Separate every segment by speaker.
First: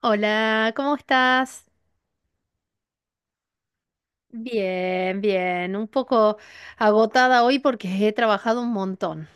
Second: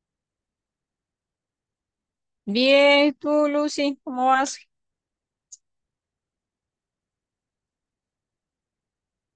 Speaker 1: Hola, ¿cómo estás?
Speaker 2: Bien, tú, Lucy, ¿cómo vas?
Speaker 1: Bien, bien. Un poco agotada hoy porque he trabajado un montón.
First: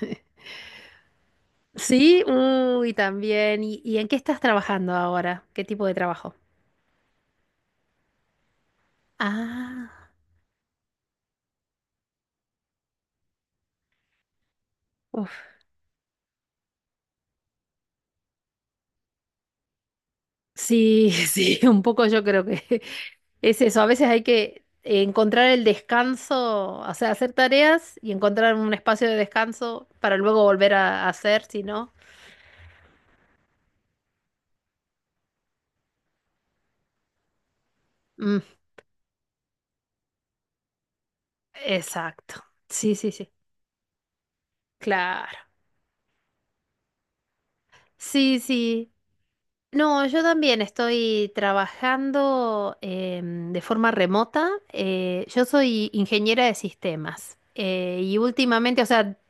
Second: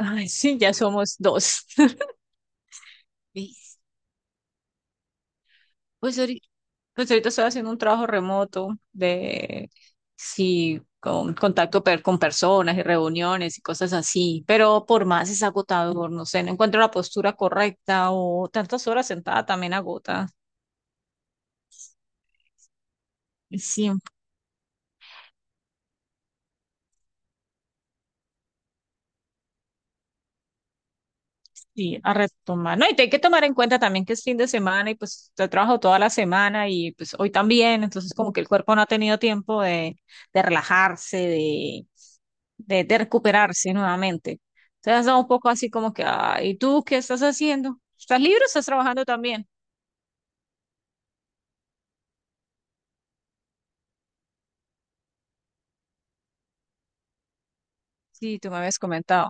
Speaker 2: Ay, sí, ya somos dos.
Speaker 1: Sí, uy, también.
Speaker 2: ¿Ves?
Speaker 1: ¿Y en qué estás trabajando ahora? ¿Qué tipo de
Speaker 2: Pues
Speaker 1: trabajo?
Speaker 2: ahorita, pues ahorita estoy haciendo un trabajo remoto de,
Speaker 1: Ah,
Speaker 2: sí, con con personas y reuniones y cosas así, pero por más
Speaker 1: uf.
Speaker 2: es agotador, no sé, no encuentro la postura correcta o tantas horas sentada también agota.
Speaker 1: Sí, sí, un poco yo creo que es eso. A
Speaker 2: Sí.
Speaker 1: veces hay que encontrar el descanso, o sea, hacer tareas y encontrar un espacio de descanso para luego volver a hacer, si no.
Speaker 2: Sí, a retomar. No, y te hay que tomar en cuenta también que es fin de semana y pues te trabajo toda la semana y pues hoy también, entonces como que
Speaker 1: Mm,
Speaker 2: el cuerpo no ha tenido tiempo de relajarse, de,
Speaker 1: exacto. Sí,
Speaker 2: de
Speaker 1: sí, sí.
Speaker 2: recuperarse nuevamente. Entonces da
Speaker 1: Claro.
Speaker 2: un poco así como que, ah, ¿y tú qué estás haciendo? ¿Estás
Speaker 1: Sí,
Speaker 2: libre o estás
Speaker 1: sí.
Speaker 2: trabajando también?
Speaker 1: No, yo también estoy trabajando de forma remota. Yo soy ingeniera de sistemas y
Speaker 2: Sí, tú me habías
Speaker 1: últimamente, o sea,
Speaker 2: comentado.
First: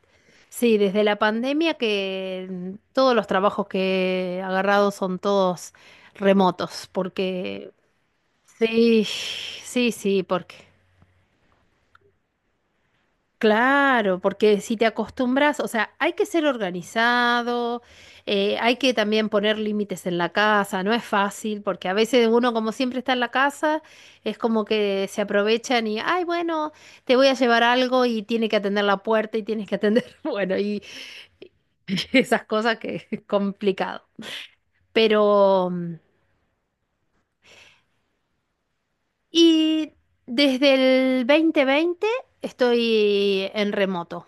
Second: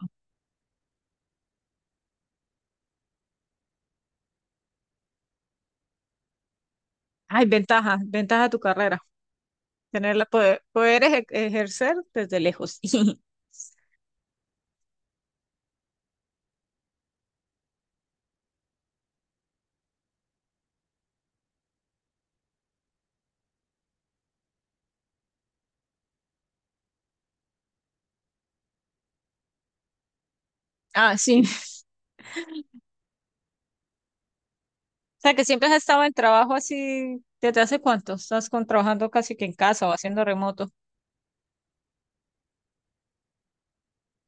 Speaker 1: sí, desde la pandemia que todos los trabajos que he agarrado son todos remotos,
Speaker 2: Ay,
Speaker 1: porque
Speaker 2: ventaja, ventaja de tu carrera,
Speaker 1: sí, sí, sí,
Speaker 2: tenerla,
Speaker 1: porque
Speaker 2: poder, ejercer desde lejos.
Speaker 1: claro, porque si te acostumbras, o sea, hay que ser organizado, hay que también poner límites en la casa, no es fácil, porque a veces uno como siempre está en la casa, es como que se aprovechan y, ay, bueno, te voy a llevar algo y tiene que atender la puerta y tienes que atender, bueno, y,
Speaker 2: Ah, sí.
Speaker 1: esas cosas que es complicado.
Speaker 2: O sea, que siempre
Speaker 1: Pero,
Speaker 2: has
Speaker 1: mm,
Speaker 2: estado en trabajo así, ¿desde hace cuánto? ¿Estás con, trabajando casi que en casa
Speaker 1: y
Speaker 2: o haciendo remoto?
Speaker 1: desde el 2020 estoy en remoto,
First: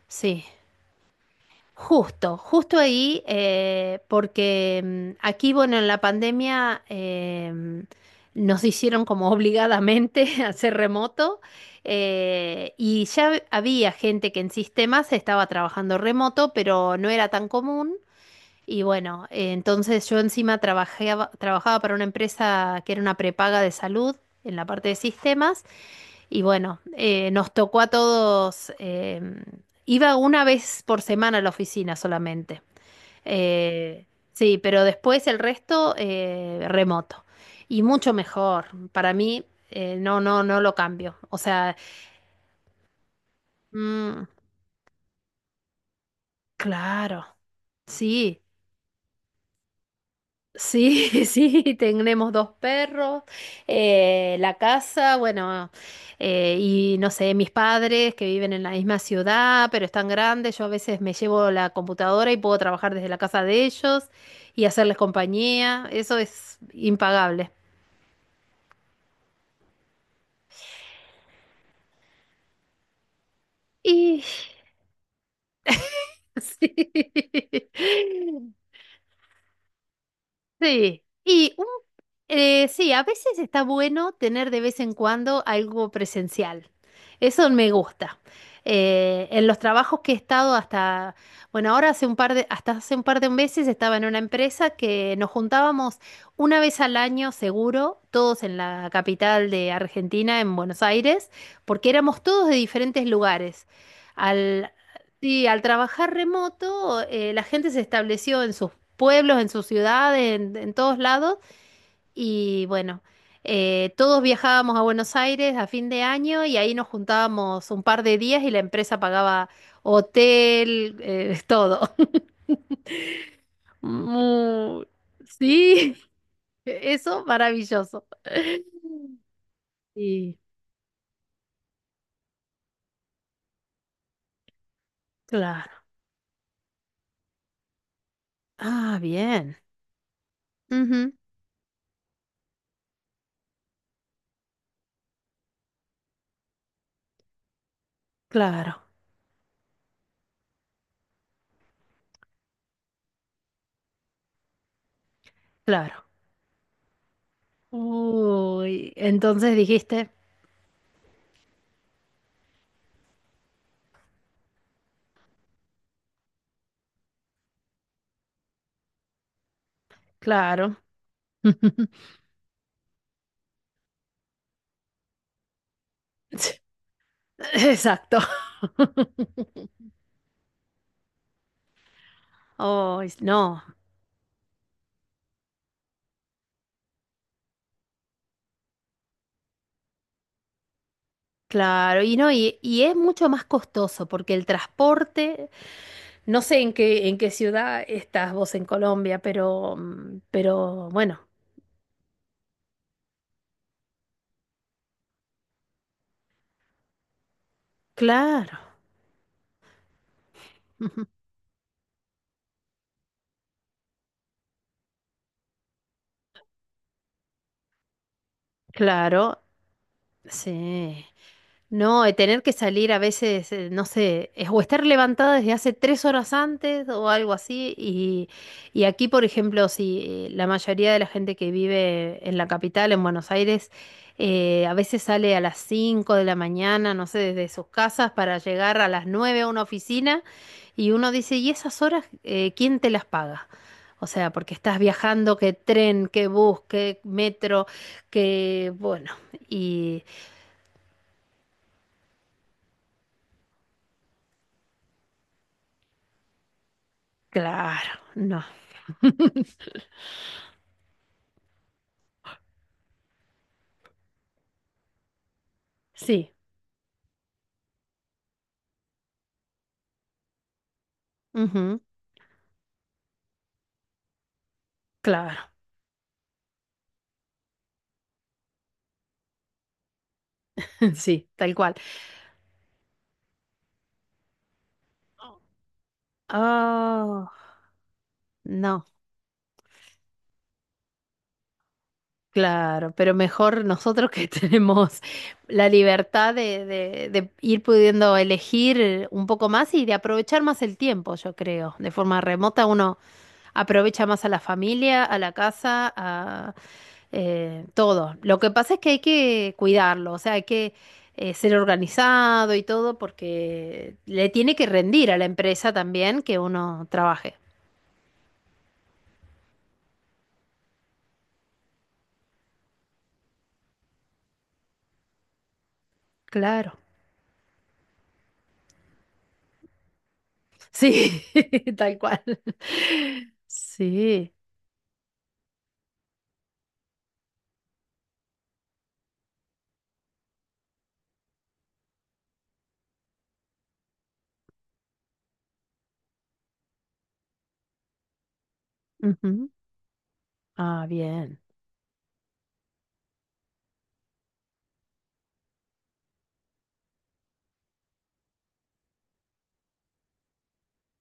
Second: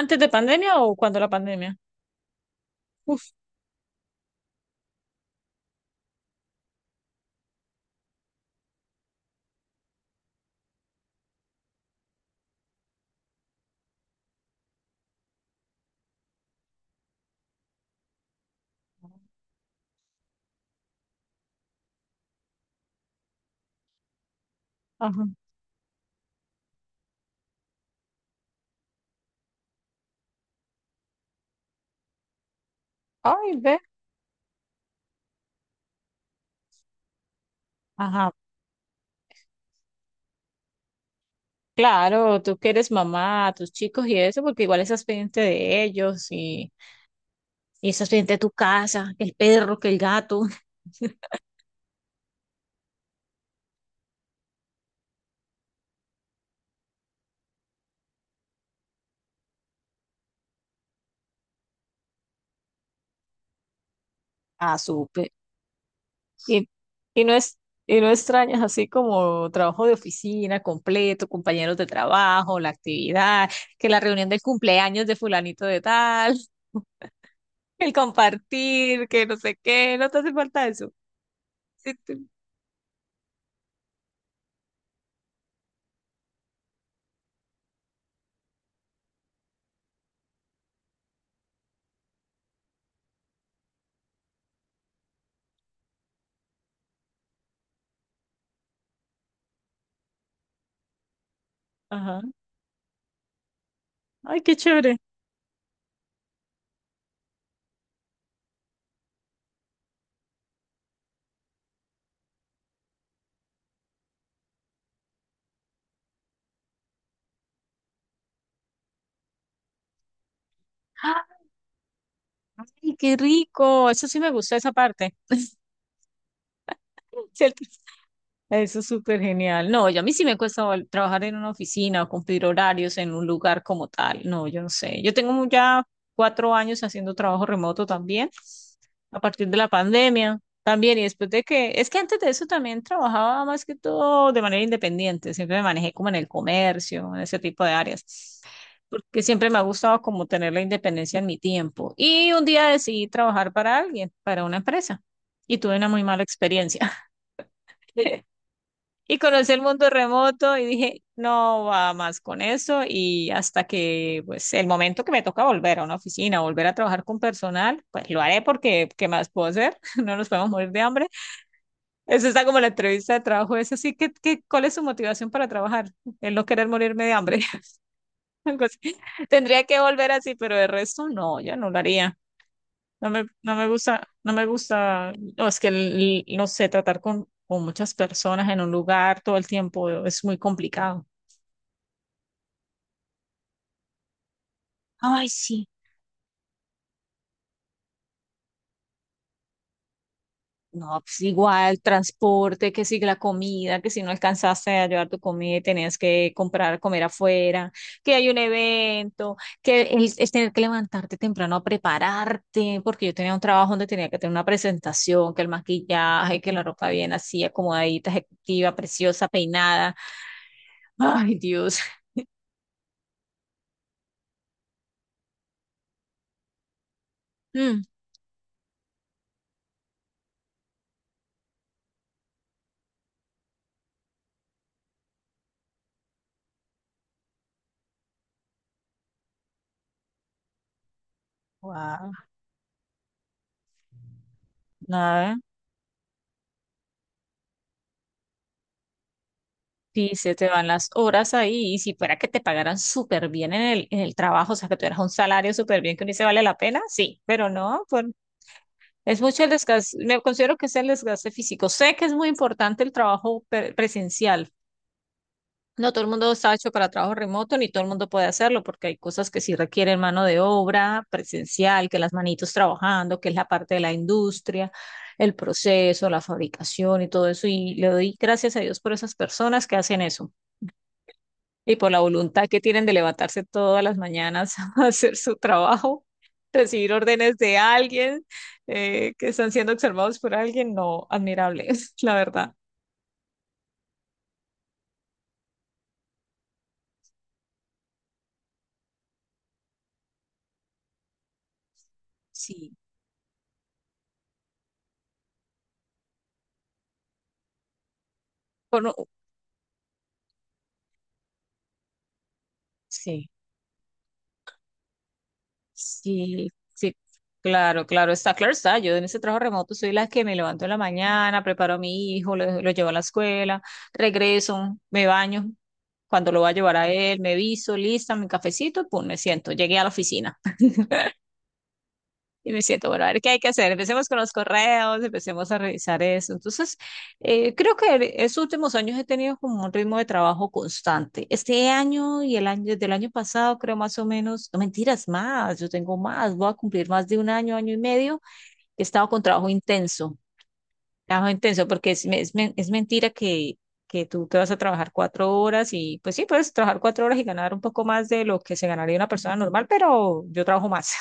Speaker 2: ¿Antes de
Speaker 1: sí.
Speaker 2: pandemia o cuando la pandemia?
Speaker 1: Justo, justo ahí,
Speaker 2: Uf,
Speaker 1: porque aquí, bueno, en la pandemia nos hicieron como obligadamente hacer remoto y ya había gente que en sistemas estaba trabajando remoto, pero no era tan común. Y bueno, entonces yo encima trabajaba para una empresa que era una prepaga de salud en la parte de
Speaker 2: ajá.
Speaker 1: sistemas y bueno, nos tocó a todos, iba una vez por semana a la oficina solamente.
Speaker 2: Ay, ve.
Speaker 1: Eh, sí, pero después el resto remoto. Y mucho
Speaker 2: Ajá.
Speaker 1: mejor. Para mí, no, no, no lo cambio. O sea,
Speaker 2: Claro, tú que eres mamá, tus chicos y
Speaker 1: mm,
Speaker 2: eso, porque igual estás pendiente de ellos
Speaker 1: claro,
Speaker 2: y estás pendiente de
Speaker 1: sí.
Speaker 2: tu casa, que el perro, que el gato.
Speaker 1: Sí, sí, tenemos dos perros, la casa, bueno, y no sé, mis padres que viven en la misma ciudad, pero están grandes, yo a veces me llevo la computadora y puedo trabajar desde la casa de ellos y
Speaker 2: Ah,
Speaker 1: hacerles
Speaker 2: súper.
Speaker 1: compañía, eso es
Speaker 2: Y, y no
Speaker 1: impagable.
Speaker 2: es, y no extrañas así como trabajo de oficina completo, compañeros de trabajo, la actividad, que la
Speaker 1: Y
Speaker 2: reunión del cumpleaños de fulanito de tal.
Speaker 1: sí,
Speaker 2: El compartir, que no sé qué, no te hace falta eso.
Speaker 1: sí. Y
Speaker 2: Sí, tú-
Speaker 1: Sí, a veces está bueno tener de vez en cuando algo presencial. Eso me gusta. En los trabajos que he estado hasta, bueno, ahora hace un par de, hasta hace un par de meses estaba en una empresa que nos juntábamos una vez al año seguro, todos en la capital de Argentina, en Buenos Aires, porque
Speaker 2: ajá.
Speaker 1: éramos todos de diferentes lugares.
Speaker 2: Ay, qué
Speaker 1: Al,
Speaker 2: chévere.
Speaker 1: sí, al trabajar remoto, la gente se estableció en sus pueblos, en sus ciudades, en todos lados y bueno, todos viajábamos a Buenos Aires a fin de año y ahí nos juntábamos un par de días y la empresa pagaba hotel,
Speaker 2: ¡Ah!
Speaker 1: todo.
Speaker 2: Ay, qué rico. Eso sí me gustó esa
Speaker 1: Mu-
Speaker 2: parte.
Speaker 1: sí, eso
Speaker 2: ¿Cierto?
Speaker 1: maravilloso.
Speaker 2: Eso es súper genial. No, yo a mí sí me
Speaker 1: Sí,
Speaker 2: cuesta trabajar en una oficina o cumplir horarios en un lugar como tal. No, yo no sé.
Speaker 1: claro.
Speaker 2: Ya 4 años haciendo trabajo remoto también,
Speaker 1: Ah,
Speaker 2: a partir
Speaker 1: bien.
Speaker 2: de la pandemia también. Y
Speaker 1: Ujú,
Speaker 2: después de que, es que antes de eso también trabajaba más que todo de manera independiente. Siempre me manejé como en el comercio, en ese tipo de áreas.
Speaker 1: claro,
Speaker 2: Porque siempre me ha gustado como tener la independencia en mi tiempo. Y un día decidí trabajar para alguien, para una empresa. Y tuve una muy
Speaker 1: claro.
Speaker 2: mala experiencia.
Speaker 1: Uy,
Speaker 2: Y conocí
Speaker 1: entonces
Speaker 2: el mundo
Speaker 1: dijiste,
Speaker 2: remoto y dije, no va más con eso. Y hasta que, pues, el momento que me toca volver a una oficina, volver a trabajar con personal, pues lo haré porque, ¿qué más puedo hacer? No nos podemos morir
Speaker 1: claro.
Speaker 2: de hambre. Eso está como la entrevista de trabajo. Es así ¿cuál es su motivación para trabajar? El no querer morirme de hambre.
Speaker 1: Exacto.
Speaker 2: Algo así. Tendría que volver así, pero de resto no, yo no lo haría.
Speaker 1: Oh,
Speaker 2: No
Speaker 1: no.
Speaker 2: me gusta, no me gusta, no, es que, no sé, tratar con muchas personas en un lugar todo el tiempo es muy complicado.
Speaker 1: Claro, y no, y es mucho más costoso porque el
Speaker 2: Ay,
Speaker 1: transporte,
Speaker 2: sí.
Speaker 1: no sé en qué ciudad estás vos en Colombia, pero, mm, pero
Speaker 2: No,
Speaker 1: bueno,
Speaker 2: pues igual, transporte, que si la comida, que si no alcanzaste a llevar tu comida y tenías que comprar, comer afuera, que hay un
Speaker 1: claro,
Speaker 2: evento, el tener que levantarte temprano a prepararte, porque yo tenía un trabajo donde tenía que tener una presentación, que el maquillaje, que la ropa bien así, acomodadita, ejecutiva, preciosa,
Speaker 1: claro,
Speaker 2: peinada.
Speaker 1: sí.
Speaker 2: Ay, Dios.
Speaker 1: No, de tener que salir a veces, no sé, es o estar levantada desde hace tres horas antes o algo así.
Speaker 2: Mm.
Speaker 1: Y aquí, por ejemplo, si la mayoría de la gente que vive en la capital, en Buenos Aires, a veces sale a las 5 de la mañana, no sé, desde sus casas para llegar a las 9 a una oficina y uno dice, ¿y esas horas
Speaker 2: Wow.
Speaker 1: quién te las paga? O sea, porque estás viajando, que tren, que bus, que metro, que bueno, y
Speaker 2: Sí, se te van las horas ahí y si fuera que te pagaran súper bien en el trabajo, o sea, que tuvieras un salario súper bien que ni se vale la pena, sí, pero no,
Speaker 1: claro.
Speaker 2: por-
Speaker 1: No,
Speaker 2: es mucho el desgaste, me considero que es el desgaste físico. Sé que es muy importante el trabajo presencial. No todo el mundo
Speaker 1: sí,
Speaker 2: está hecho para trabajo remoto, ni todo el mundo puede hacerlo, porque hay cosas que sí requieren mano de obra
Speaker 1: ujú,
Speaker 2: presencial, que las manitos trabajando, que es la parte de la industria, el
Speaker 1: claro,
Speaker 2: proceso, la fabricación y todo eso. Y le doy gracias a Dios por esas personas que hacen eso
Speaker 1: sí, tal cual.
Speaker 2: y por la voluntad que tienen de levantarse todas las mañanas a hacer su trabajo, recibir
Speaker 1: Oh,
Speaker 2: órdenes de alguien,
Speaker 1: no,
Speaker 2: que están siendo observados por alguien, no, admirable, la verdad.
Speaker 1: claro, pero mejor nosotros que tenemos la libertad de, de ir pudiendo elegir un poco más y de aprovechar más el tiempo, yo creo. De forma remota
Speaker 2: Sí,
Speaker 1: aprovecha más a la familia, a la casa, a todo. Lo que pasa es
Speaker 2: por
Speaker 1: que hay
Speaker 2: no-
Speaker 1: que cuidarlo, o sea, hay que ser organizado y todo
Speaker 2: sí,
Speaker 1: porque le tiene que rendir a la empresa también que
Speaker 2: sí,
Speaker 1: uno
Speaker 2: sí,
Speaker 1: trabaje.
Speaker 2: claro, claro, está claro, está. Yo en ese trabajo remoto soy la que me levanto en la mañana, preparo a mi hijo, lo llevo a la escuela, regreso, me baño. Cuando lo voy a
Speaker 1: Claro.
Speaker 2: llevar a él, me visto, lista, mi cafecito, pum, me siento. Llegué a la oficina.
Speaker 1: Sí, tal cual.
Speaker 2: Y me siento, bueno, a ver qué hay que hacer. Empecemos con
Speaker 1: Sí.
Speaker 2: los correos, empecemos a revisar eso. Entonces, creo que en estos últimos años he tenido como un ritmo de trabajo constante. Este año y el año del año pasado, creo más o menos, no mentiras, más, yo tengo más, voy a cumplir más de un año, año y medio. He estado con
Speaker 1: Ujú. Ah,
Speaker 2: trabajo
Speaker 1: bien.
Speaker 2: intenso, porque es, es, es mentira que tú te vas a trabajar 4 horas y pues sí, puedes trabajar 4 horas y ganar un poco más de lo que se ganaría una persona normal, pero yo trabajo más.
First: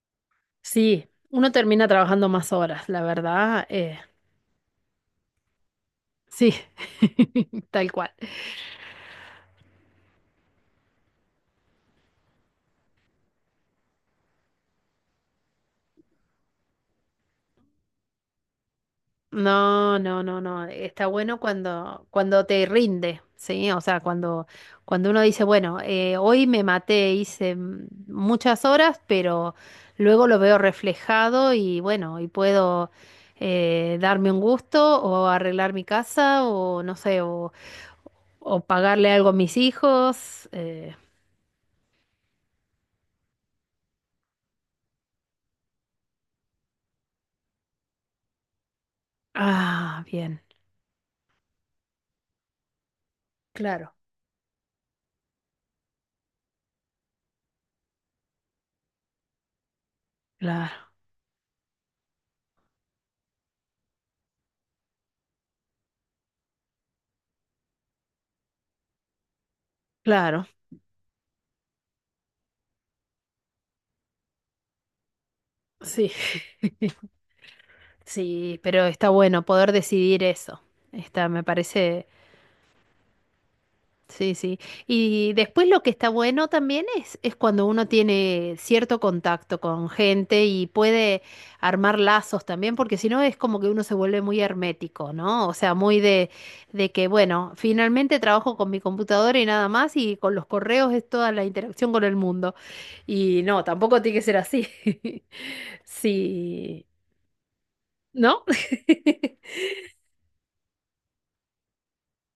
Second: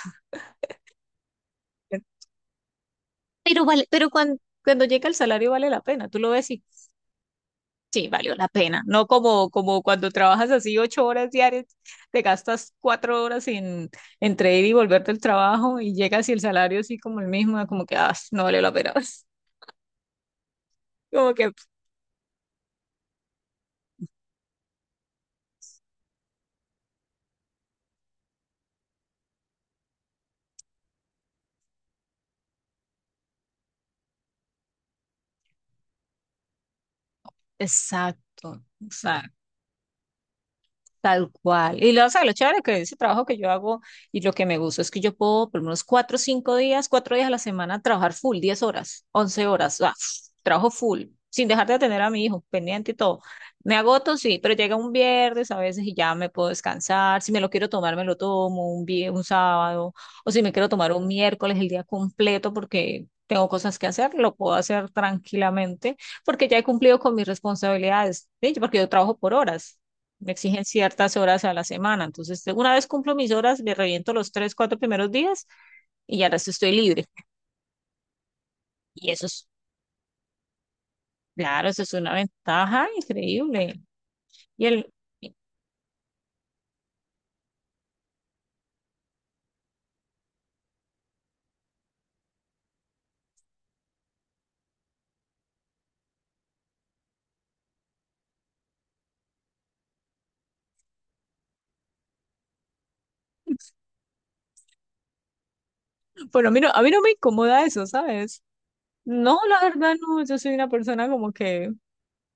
Speaker 1: Sí, uno termina trabajando más horas, la verdad.
Speaker 2: Pero vale, pero cuando, cuando llega el salario vale la pena, tú lo ves
Speaker 1: Sí,
Speaker 2: y
Speaker 1: tal
Speaker 2: sí,
Speaker 1: cual.
Speaker 2: valió la pena, no como, como cuando trabajas así 8 horas diarias, te gastas 4 horas en, entre ir y volver del trabajo y llegas y el salario así como el mismo, como que ah, no vale la pena,
Speaker 1: No, no, no, no. Está
Speaker 2: como
Speaker 1: bueno
Speaker 2: que
Speaker 1: cuando, cuando te rinde, ¿sí? O sea, cuando, cuando uno dice, bueno, hoy me maté, hice muchas horas, pero luego lo veo reflejado y bueno, y puedo darme un gusto o arreglar mi casa o no sé, o
Speaker 2: exacto,
Speaker 1: pagarle algo a
Speaker 2: exacto.
Speaker 1: mis hijos.
Speaker 2: Tal cual. Y lo, o sea, lo chévere que ese trabajo que yo hago y lo que me gusta es que yo puedo por lo menos 4 o 5 días, 4 días a la semana trabajar full, 10 horas, 11 horas, ah,
Speaker 1: Ah, bien.
Speaker 2: trabajo full, sin dejar de atender a mi hijo, pendiente y todo. Me
Speaker 1: Claro,
Speaker 2: agoto, sí, pero llega un viernes a veces y ya me puedo descansar. Si me lo quiero tomar, me lo tomo un un sábado, o si me quiero
Speaker 1: claro,
Speaker 2: tomar un miércoles el día completo porque tengo cosas que hacer, lo puedo hacer tranquilamente porque ya he cumplido con mis responsabilidades, ¿sí? Porque yo trabajo por horas, me
Speaker 1: claro.
Speaker 2: exigen ciertas horas a la semana. Entonces, de- una vez cumplo mis horas, me reviento los tres, cuatro primeros días
Speaker 1: Sí.
Speaker 2: y ya el resto estoy libre.
Speaker 1: Sí, pero está
Speaker 2: Y eso
Speaker 1: bueno
Speaker 2: es,
Speaker 1: poder decidir eso. Está, me
Speaker 2: claro, eso es
Speaker 1: parece,
Speaker 2: una ventaja increíble.
Speaker 1: sí, sí.
Speaker 2: Y el,
Speaker 1: Y después lo que está bueno también es cuando uno tiene cierto contacto con gente y puede armar lazos también, porque si no es como que uno se vuelve muy hermético, ¿no? O sea, muy de que, bueno, finalmente trabajo con mi computadora y nada más, y con los correos es toda la interacción con el mundo. Y no, tampoco tiene que ser así.
Speaker 2: bueno, a
Speaker 1: Sí,
Speaker 2: mí no me incomoda eso,
Speaker 1: ¿no?
Speaker 2: ¿sabes? No, la verdad no, yo soy una persona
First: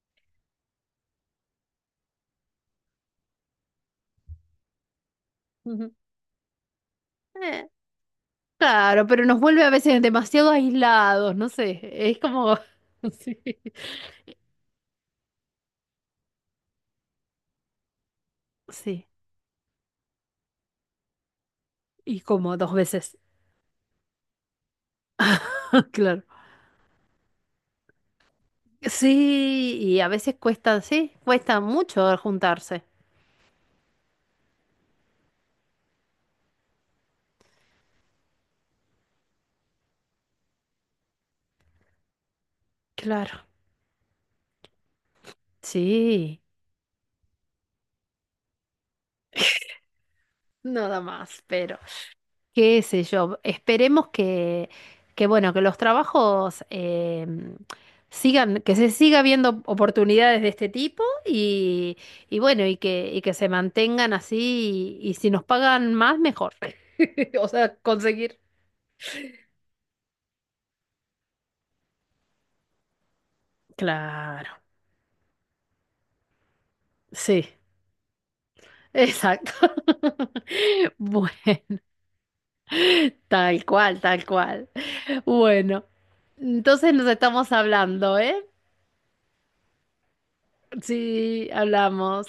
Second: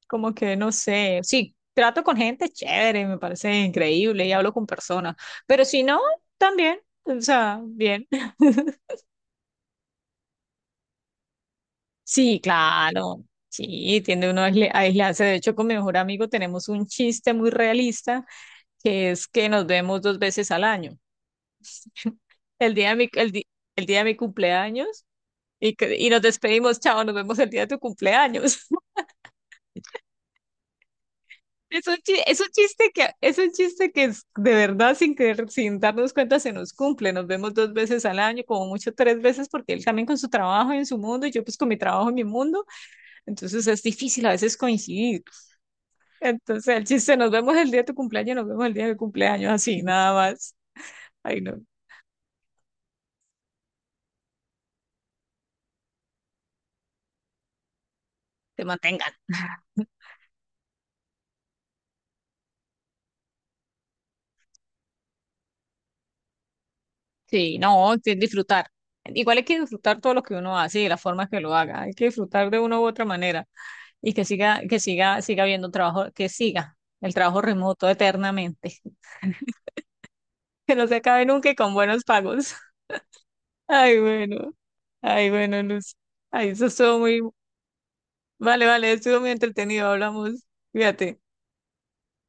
Speaker 2: como que no sé, sí, trato con gente chévere, me parece increíble y hablo con personas, pero si
Speaker 1: Ujú.
Speaker 2: no, también, o sea, bien.
Speaker 1: Claro, pero nos vuelve a veces demasiado aislados, no sé, es
Speaker 2: Sí,
Speaker 1: como...
Speaker 2: claro.
Speaker 1: Sí,
Speaker 2: Sí, tiende uno a a aislarse. De hecho, con mi mejor amigo tenemos un chiste muy realista,
Speaker 1: sí,
Speaker 2: que es que nos vemos 2 veces al año.
Speaker 1: y como dos
Speaker 2: El día de mi,
Speaker 1: veces,
Speaker 2: el día de mi cumpleaños y, y
Speaker 1: claro.
Speaker 2: nos despedimos, chao, nos vemos el día de tu cumpleaños.
Speaker 1: Sí, y a veces cuesta, sí, cuesta
Speaker 2: Es un,
Speaker 1: mucho juntarse.
Speaker 2: es un chiste que es de verdad, sin querer, sin darnos cuenta, se nos cumple. Nos vemos dos veces al año, como mucho 3 veces, porque él también con su trabajo y en su mundo, y yo pues con mi trabajo en mi mundo.
Speaker 1: Claro,
Speaker 2: Entonces es difícil a veces coincidir.
Speaker 1: sí,
Speaker 2: Entonces, el chiste, nos vemos el día de tu cumpleaños, nos vemos el día de mi cumpleaños, así, nada más.
Speaker 1: nada
Speaker 2: Ay,
Speaker 1: más,
Speaker 2: no.
Speaker 1: pero... qué sé yo, esperemos que bueno, que los trabajos sigan,
Speaker 2: Te
Speaker 1: que se
Speaker 2: mantengan.
Speaker 1: siga viendo oportunidades de este tipo y bueno, y que se mantengan así y si nos pagan más, mejor. O
Speaker 2: Sí,
Speaker 1: sea,
Speaker 2: no, sí,
Speaker 1: conseguir.
Speaker 2: disfrutar. Igual hay que disfrutar todo lo que uno hace y de la forma que lo haga. Hay que disfrutar de una u otra manera y
Speaker 1: Claro,
Speaker 2: que siga, siga habiendo trabajo, que siga el trabajo
Speaker 1: sí,
Speaker 2: remoto eternamente.
Speaker 1: exacto.
Speaker 2: Que no se acabe nunca y con
Speaker 1: Bueno,
Speaker 2: buenos pagos.
Speaker 1: tal
Speaker 2: Ay,
Speaker 1: cual, tal
Speaker 2: bueno.
Speaker 1: cual.
Speaker 2: Ay, bueno,
Speaker 1: Bueno,
Speaker 2: Luz. Ay, eso
Speaker 1: entonces
Speaker 2: estuvo
Speaker 1: nos
Speaker 2: muy,
Speaker 1: estamos hablando, ¿eh?
Speaker 2: vale, vale, estuvo muy entretenido. Hablamos. Fíjate.
Speaker 1: Sí, hablamos.